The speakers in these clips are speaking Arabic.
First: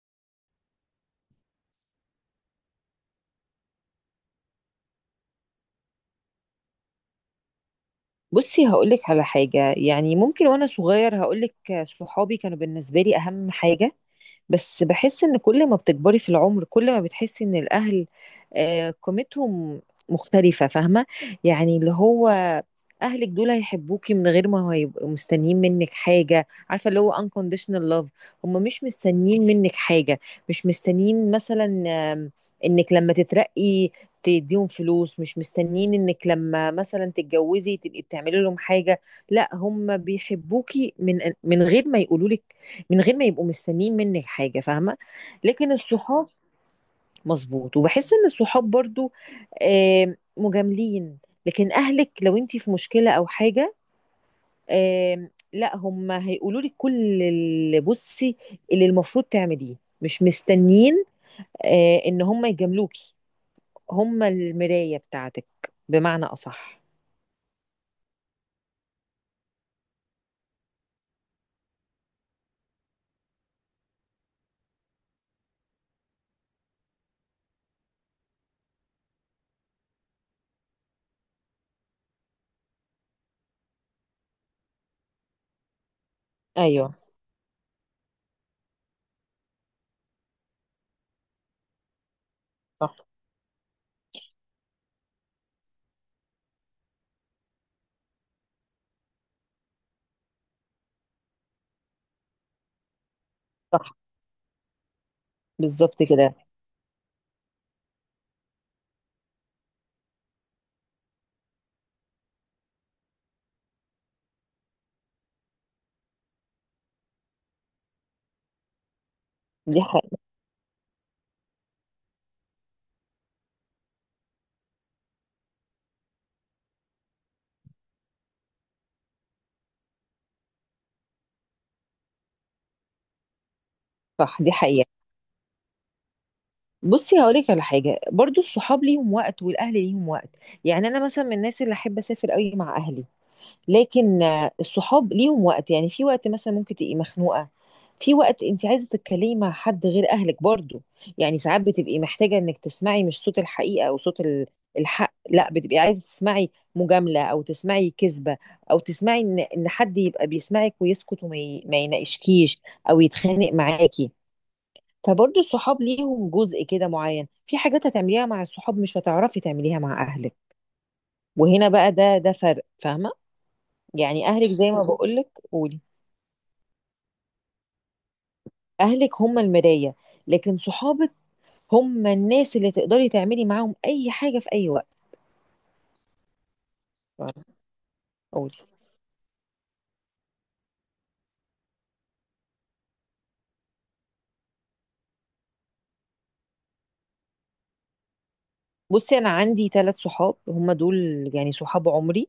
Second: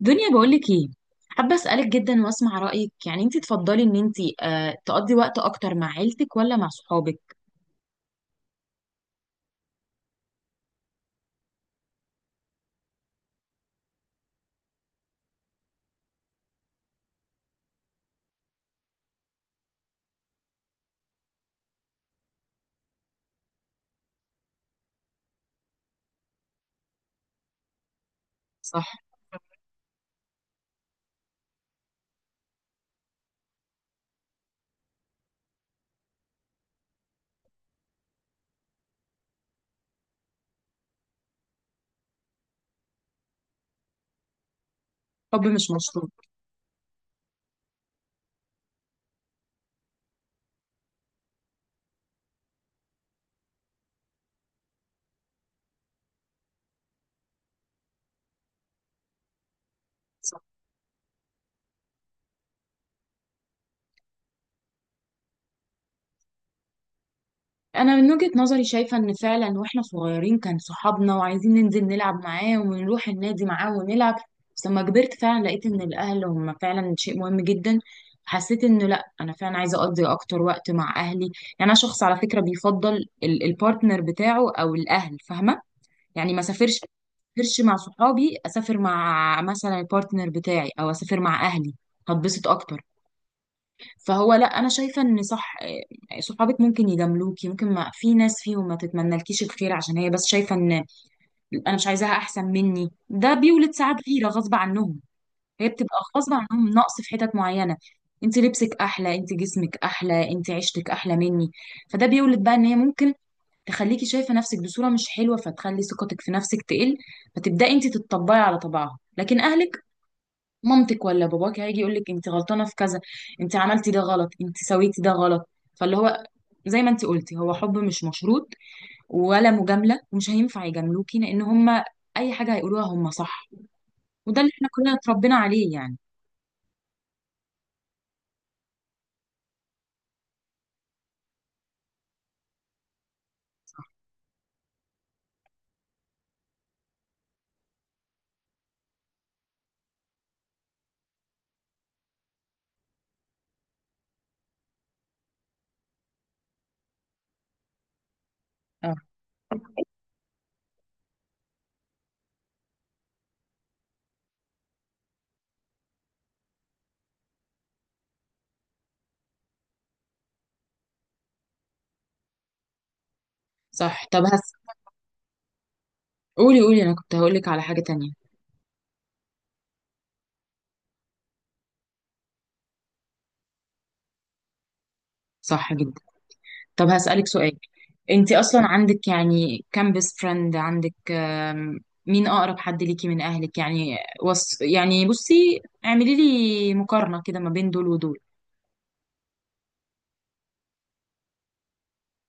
دنيا، بقولك ايه؟ حابة اسألك جدا واسمع رأيك، يعني انتي تفضلي ان انتي تقضي وقت اكتر مع عيلتك ولا مع صحابك؟ بصي هقولك على حاجة، يعني ممكن وأنا صغير هقولك. صحابي كانوا بالنسبة لي أهم حاجة. بس بحس إن كل ما بتكبري في العمر كل ما بتحسي إن الأهل قيمتهم مختلفة. فاهمة؟ يعني اللي هو أهلك دول هيحبوكي من غير ما هيبقوا مستنيين منك حاجة. عارفة اللي هو unconditional love. هم صح. مش مستنيين منك حاجة. مش مستنيين مثلا آم، إنك لما تترقي تديهم فلوس. مش مستنيين انك لما مثلا تتجوزي تبقي بتعملي لهم حاجة. لا، هم بيحبوكي من غير ما يقولوا لك، من غير ما يبقوا مستنيين منك حاجة. فاهمة؟ حب مش لكن مشروط. الصحاب مظبوط. وبحس ان الصحاب برضو مجاملين. لكن اهلك لو انتي في مشكلة او حاجة، لا، هم هيقولوا لك كل اللي بصي اللي المفروض تعمليه. مش صح. مستنيين ان هم يجاملوكي. هم المراية بتاعتك، بمعنى أصح. انا من وجهة نظري شايفة ان فعلا واحنا صغيرين كان صحابنا، وعايزين ننزل نلعب معاه ونروح النادي معاه ونلعب. بس لما كبرت فعلا لقيت ان الاهل هم فعلا شيء مهم جدا. حسيت انه لا، انا فعلا عايزه اقضي اكتر وقت مع اهلي يعني. انا شخص على فكره بيفضل البارتنر بتاعه او الاهل، فاهمه؟ يعني ما سافرش أيوه. سافرش مع صحابي، اسافر مع مثلا البارتنر بتاعي او اسافر مع اهلي، هتبسط اكتر. صح. فهو لا، انا شايفه ان صح. إيه، صحابك ممكن يجاملوكي، ممكن ما في ناس فيهم ما تتمنالكيش الخير، عشان هي بس شايفه ان انا مش عايزاها احسن مني، ده بيولد ساعات صح. غيره غصب عنهم. هي بتبقى بالظبط غصب كده. عنهم نقص في حتت معينه. انت لبسك احلى، انت جسمك احلى، انت عيشتك احلى مني، فده بيولد بقى ان هي ممكن تخليكي شايفة نفسك بصورة مش حلوة، فتخلي ثقتك في نفسك تقل، فتبدأي انت تتطبعي على طبعها. لكن اهلك، دي حقيقة. مامتك ولا باباك هيجي يقولك انت غلطانة في كذا، انت عملتي ده غلط، انت سويتي ده غلط. فاللي هو زي ما انت قلتي، هو حب مش مشروط ولا مجاملة، ومش هينفع يجاملوكي لان هما اي حاجة هيقولوها هما صح. صح، وده اللي دي احنا حقيقة. كلنا اتربينا عليه يعني. بصي هقولك على حاجة. برضو الصحاب ليهم وقت والأهل ليهم وقت. يعني أنا مثلا من الناس اللي أحب أسافر قوي مع أهلي. لكن الصحاب ليهم وقت. يعني في وقت مثلا ممكن تبقي مخنوقه، في وقت انت عايزه تتكلمي مع حد غير اهلك برضو. يعني ساعات بتبقي محتاجه انك تسمعي مش صوت الحقيقه او صوت الحق. لا، بتبقي عايزه تسمعي مجامله، او تسمعي كذبه، او اه. تسمعي ان حد يبقى بيسمعك ويسكت وما ي- ما يناقشكيش او يتخانق معاكي. فبرضو الصحاب ليهم جزء كده معين. في حاجات هتعمليها مع الصحاب مش هتعرفي تعمليها مع اهلك. وهنا بقى ده فرق. فاهمه؟ صح. طب يعني اهلك زي ما بقولك. قولي. قولي قولي، انا كنت هقولك على حاجة تانية. اهلك هم المراية، لكن صحابك هم الناس اللي تقدري تعملي معاهم اي حاجة في اي وقت. صح جدا. طب هسألك سؤال، انت قولي. اصلا عندك يعني كام بيست فريند؟ عندك مين اقرب حد ليكي من اهلك يعني؟ يعني بصي، اعملي لي مقارنة كده ما بين دول ودول. بصي انا عندي ثلاث صحاب هم دول. يعني صحاب عمري.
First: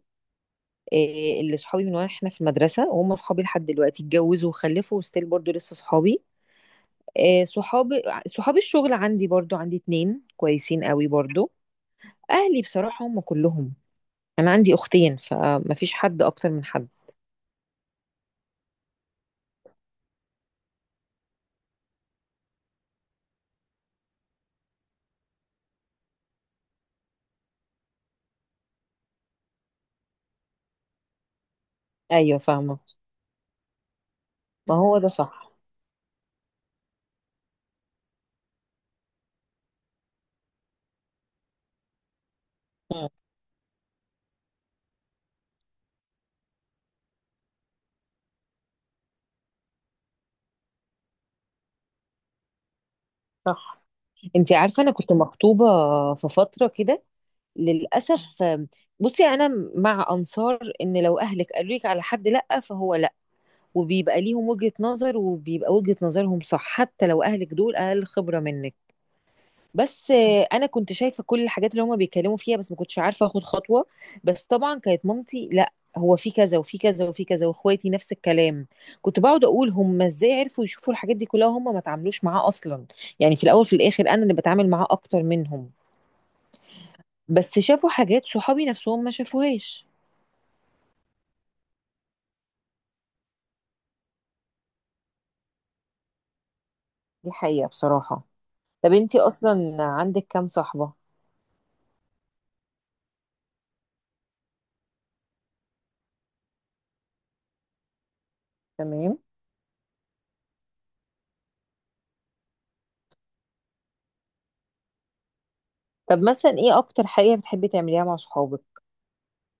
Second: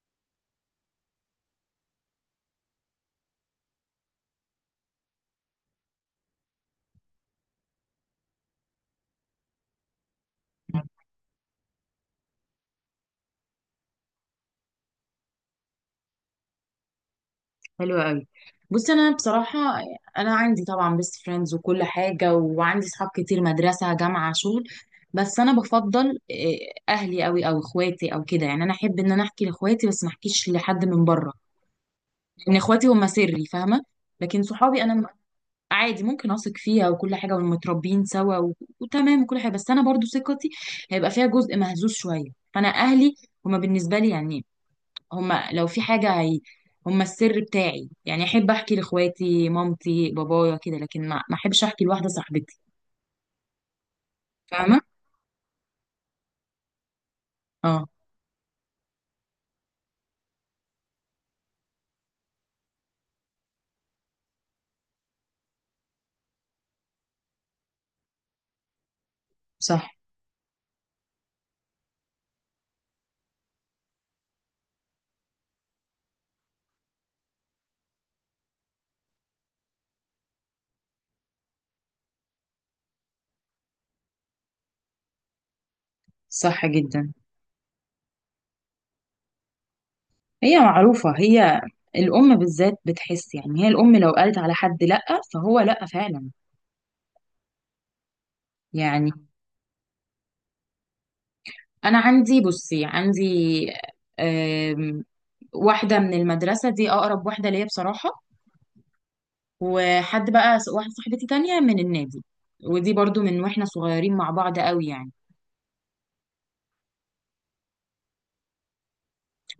إيه اللي صحابي من واحنا في المدرسة وهم صحابي لحد دلوقتي. اتجوزوا وخلفوا وستيل برضو لسه صحابي. إيه صحابي. صحابي الشغل عندي برضو، عندي اتنين كويسين قوي برضو. اهلي بصراحة هم كلهم، انا عندي اختين فمفيش حد اكتر من حد. حلو قوي. بصي انا بصراحة، انا عندي طبعا بيست فريندز وكل حاجة، وعندي صحاب كتير، مدرسة، جامعة، شغل. بس انا بفضل اهلي قوي، او اخواتي او كده يعني. انا احب ان انا احكي لاخواتي بس ما احكيش لحد من بره، ايوه لان فاهمة. اخواتي هم سري، فاهمة؟ لكن ما صحابي هو ده انا صح. عادي ممكن اثق فيها وكل حاجه، ومتربيين سوا. وتمام وكل حاجه، بس انا برضو ثقتي هيبقى فيها جزء مهزوز شويه. فانا اهلي هما بالنسبه لي يعني، هما لو في حاجه، هما السر بتاعي يعني. احب احكي لاخواتي، مامتي، بابايا كده، لكن ما احبش احكي لواحده صاحبتي. صح. انت فاهمه. عارفه انا كنت مخطوبه في فتره كده، اه. للاسف. بصي انا مع انصار ان لو اهلك قالوا لك على حد لا، فهو لا. وبيبقى ليهم وجهه نظر وبيبقى وجهه نظرهم صح، حتى لو اهلك دول اقل خبره منك. صح. بس انا كنت شايفه كل الحاجات اللي هما بيتكلموا فيها بس ما كنتش عارفه اخد خطوه. بس طبعا كانت مامتي لا، هو في كذا وفي كذا وفي كذا، واخواتي نفس الكلام. كنت بقعد اقول هما ازاي عرفوا يشوفوا الحاجات دي كلها وهما ما تعاملوش معاه اصلا؟ يعني في الاول في الاخر انا اللي بتعامل معاه اكتر منهم، صح جدا. بس شافوا حاجات صحابي نفسهم ما شافوهاش. هي معروفه. هي الام بالذات بتحس يعني، هي الام لو قالت على حد لا، فهو لا فعلا دي حقيقه بصراحه. طب يعني. انتي اصلا عندك كام صاحبه؟ انا عندي بصي، عندي واحدة من المدرسة، دي أقرب واحدة ليا بصراحة. تمام. وحد بقى س- واحدة صاحبتي تانية من النادي، ودي برضو من واحنا صغيرين مع بعض قوي يعني. طب مثلا ايه اكتر حاجه بتحبي تعمليها مع صحابك؟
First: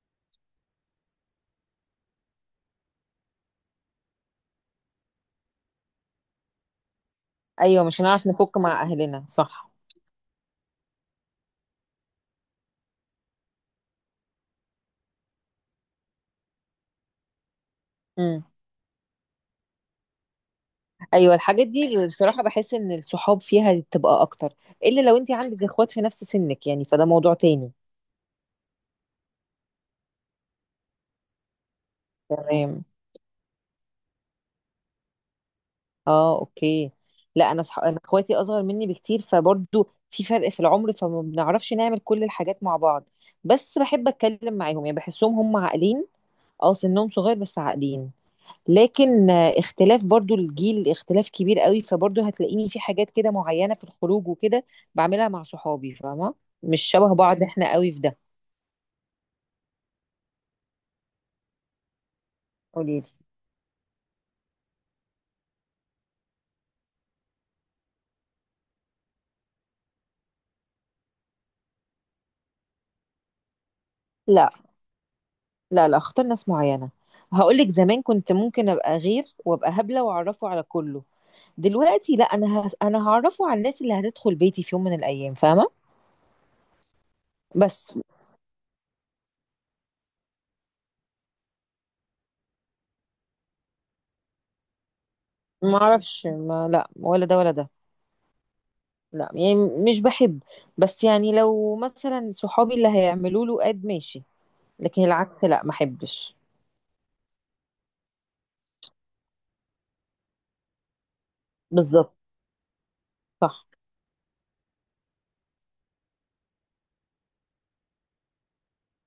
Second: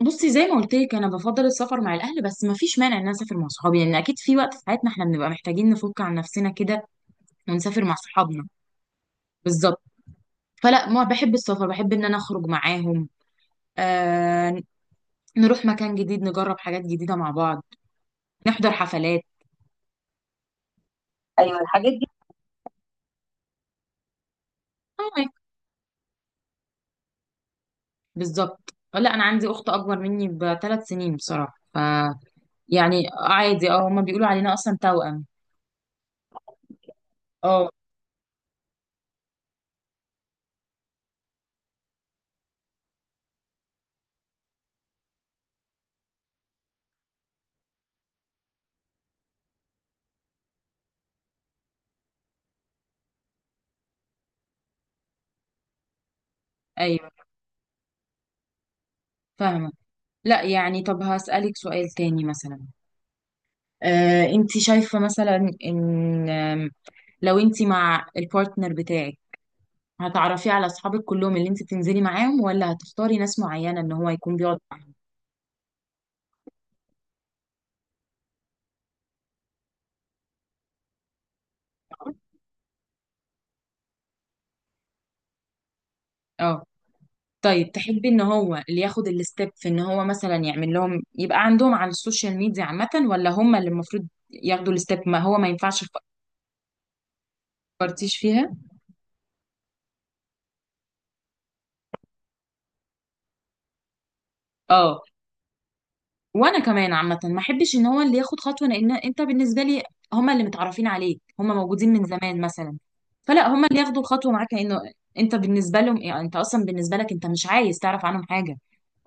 بصي زي ما قلت لك، انا بفضل السفر مع الاهل، بس ما فيش مانع ان انا اسافر مع صحابي، لان اكيد في وقت في حياتنا احنا بنبقى محتاجين نفك عن نفسنا كده ايوه ونسافر مع مش هنعرف صحابنا. نفك مع اهلنا، صح. بالظبط. فلا، ما بحب السفر، بحب ان انا اخرج معاهم، آه نروح مكان جديد، نجرب حاجات جديدة مع بعض، مم. نحضر حفلات. ايوه ايوه الحاجات دي الحاجات اللي بصراحه بحس ان الصحاب فيها بتبقى اكتر. الا لو دي. انت عندك اخوات في نفس سنك، يعني فده موضوع تاني. بالظبط. لا، انا عندي اخت اكبر مني ب3 سنين بصراحه. تمام. يعني عادي، هما بيقولوا علينا اصلا توأم. اه اوكي. لا، انا اه. انا اخواتي اصغر مني بكتير فبرضو في فرق في العمر فما بنعرفش نعمل كل الحاجات مع بعض. بس بحب اتكلم معاهم، يعني بحسهم هم عاقلين. اه سنهم صغير بس عاقلين. لكن اختلاف برضو الجيل اختلاف كبير قوي، فبرضو هتلاقيني في حاجات كده معينه في الخروج وكده بعملها مع صحابي. فاهمه؟ مش ايوه شبه بعض احنا قوي في ده. فاهمه. لا يعني، طب هسألك سؤال تاني مثلا. قوليلي. انت شايفه مثلا ان لو انت مع البارتنر بتاعك، هتعرفيه على اصحابك كلهم اللي انت بتنزلي معاهم، ولا هتختاري ناس معينه ان هو يكون لا. بيقعد معاهم؟ لا لا اختار ناس معينة. هقولك زمان كنت ممكن ابقى غير وابقى هبلة واعرفه على كله. دلوقتي لا، انا انا هعرفه على الناس اللي هتدخل بيتي في يوم من الايام. فاهمة؟ اه. طيب بس تحبي ان هو اللي ياخد الستيب، في ان هو مثلا يعمل لهم، يبقى عندهم على السوشيال ميديا عامة، ولا هم اللي المفروض ياخدوا الستيب، ما هو ما ما ينفعش؟ اعرفش، ما لا ولا ده ولا ده. فكرتيش فيها؟ لا يعني مش بحب. بس يعني لو مثلا صحابي اللي هيعملوا له اد، ماشي. اه. لكن العكس لا، ما احبش. وانا كمان عامة ما احبش ان هو اللي ياخد خطوة، لان انت بالنسبة لي هم اللي متعرفين عليك، هم موجودين من بالظبط. زمان مثلا، فلا هم صح اللي ياخدوا الخطوة معاك، لانه انت بالنسبة لهم يعني، انت اصلا بالنسبة لك انت مش عايز تعرف عنهم حاجة،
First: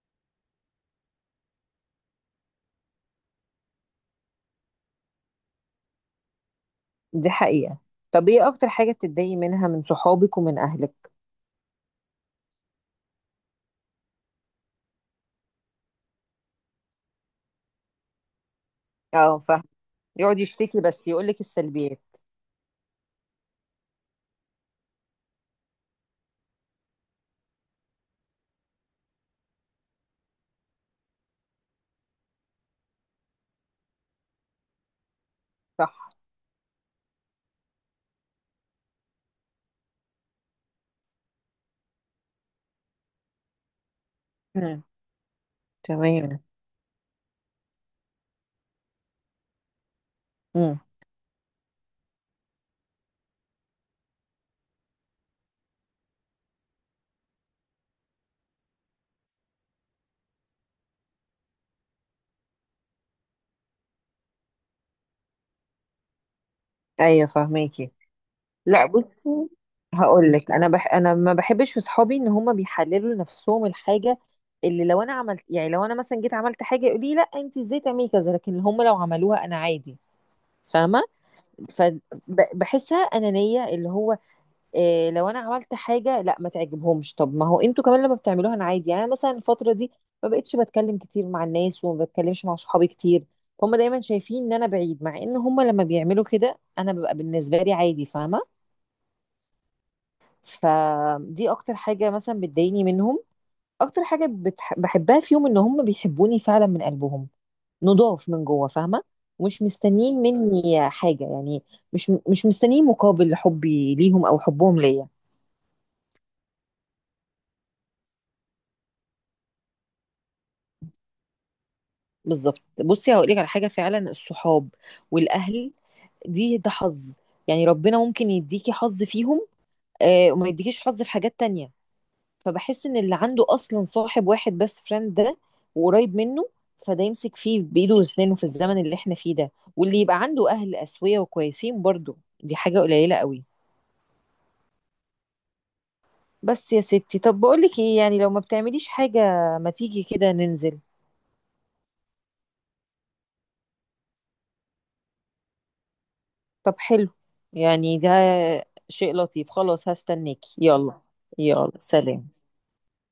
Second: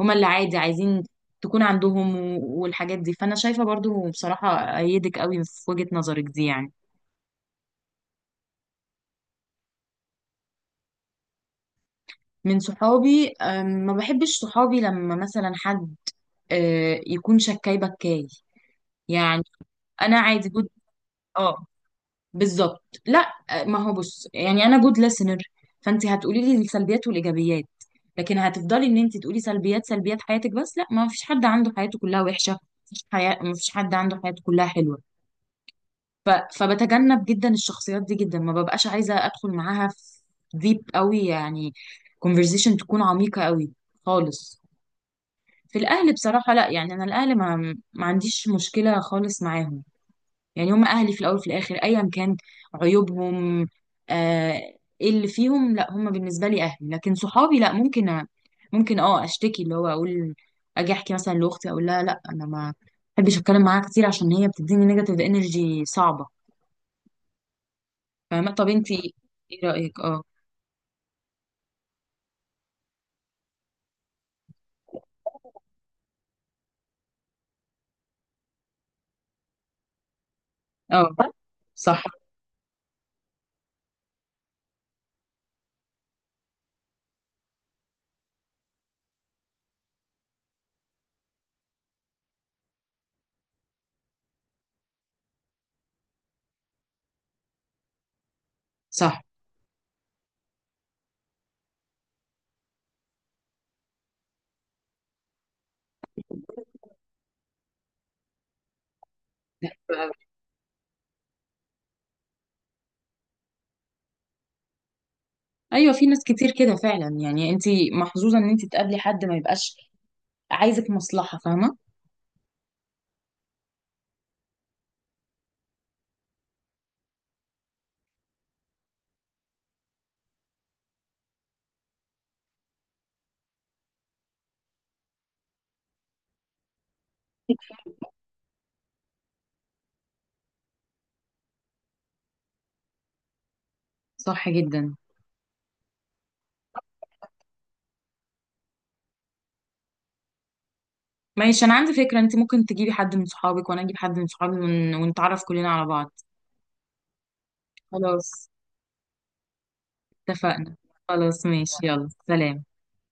هم اللي عادي عايزين تكون عندهم، والحاجات دي. فانا شايفة برضو بصراحة ايدك قوي في وجهة نظرك دي يعني. دي حقيقة. طب ايه اكتر حاجة بتتضايقي منها من صحابك ومن اهلك؟ من صحابي، ما بحبش صحابي لما مثلا حد يكون شكاي بكاي اه يعني. فاهم. انا يقعد عادي جود. يشتكي بس يقولك اه، السلبيات. بالظبط. لا، ما هو بص، يعني انا جود ليسنر، فانت هتقولي لي السلبيات والايجابيات، لكن هتفضلي ان انت تقولي سلبيات سلبيات حياتك بس، لا، ما فيش حد عنده حياته كلها وحشه، مفيش حياة، ما فيش حد عنده حياته كلها حلوه. صح. ف... فبتجنب جدا الشخصيات دي جدا، ما ببقاش عايزه ادخل معاها في ديب قوي يعني، conversation تكون عميقه قوي خالص. مم. في الاهل تمام. بصراحه لا، يعني انا الاهل ما، ما عنديش مشكله خالص معاهم. يعني امم. هم اهلي في الاول وفي الاخر، ايا كان عيوبهم، آه، إيه اللي فيهم، لا هم بالنسبه لي اهلي. لكن صحابي لا، ممكن ممكن اشتكي، اللي هو اقول، اجي احكي مثلا لاختي، اقول لها لا انا ما بحبش اتكلم معاها كتير، عشان هي بتديني نيجاتيف انرجي صعبه. ايوه فاهماكي. فاهمه؟ طب لا انت ايه بصي رايك؟ اه. هقول لك. انا انا ما بحبش في صحابي ان هم بيحللوا لنفسهم الحاجه اللي لو انا عملت. يعني لو انا مثلا جيت عملت حاجه يقولي لي لا، انت ازاي تعملي كذا، لكن هم لو عملوها انا عادي. فاهمه؟ اه. صح. فبحسها انانيه. اللي هو إيه، لو انا عملت حاجه لا ما تعجبهمش، طب ما هو انتوا كمان لما بتعملوها انا عادي. يعني أنا مثلا الفتره دي ما بقتش بتكلم كتير مع الناس وما بتكلمش مع صحابي كتير. هم دايما شايفين ان انا بعيد، مع ان هم لما بيعملوا كده انا ببقى بالنسبه لي عادي. فاهمه؟ صح. فدي اكتر حاجه مثلا بتضايقني منهم. اكتر حاجه بحبها فيهم ان هم بيحبوني فعلا من قلبهم، نضاف من جوه. فاهمه؟ ومش مستنيين مني حاجه يعني. مش مستنيين مقابل حبي ليهم او حبهم ليا. ايوه، في ناس كتير كده فعلا يعني، انت محظوظه ان انت تقابلي حد ما يبقاش عايزك مصلحة، فاهمة؟ بالظبط بصي هقول لك على حاجه. فعلا الصحاب والاهل دي ده حظ. يعني ربنا ممكن يديكي حظ فيهم وما يديكيش حظ في حاجات تانية. فبحس ان اللي عنده اصلا صاحب واحد بس فريند ده وقريب منه، فده يمسك فيه بايده واسنانه في الزمن اللي احنا فيه ده. واللي يبقى عنده اهل اسويه وكويسين برضو، دي حاجه قليله قوي. صح جدا. بس يا ستي طب بقول لك ايه، يعني لو ما بتعمليش حاجه ما تيجي كده ننزل. ماشي، انا عندي فكرة، انت ممكن تجيبي حد من صحابك وانا اجيب حد من صحابي، ونتعرف كلنا على بعض. طب حلو. يعني ده خلاص، شيء لطيف. خلاص هستناكي، اتفقنا. يلا. خلاص يلا ماشي، يلا سلام. سلام.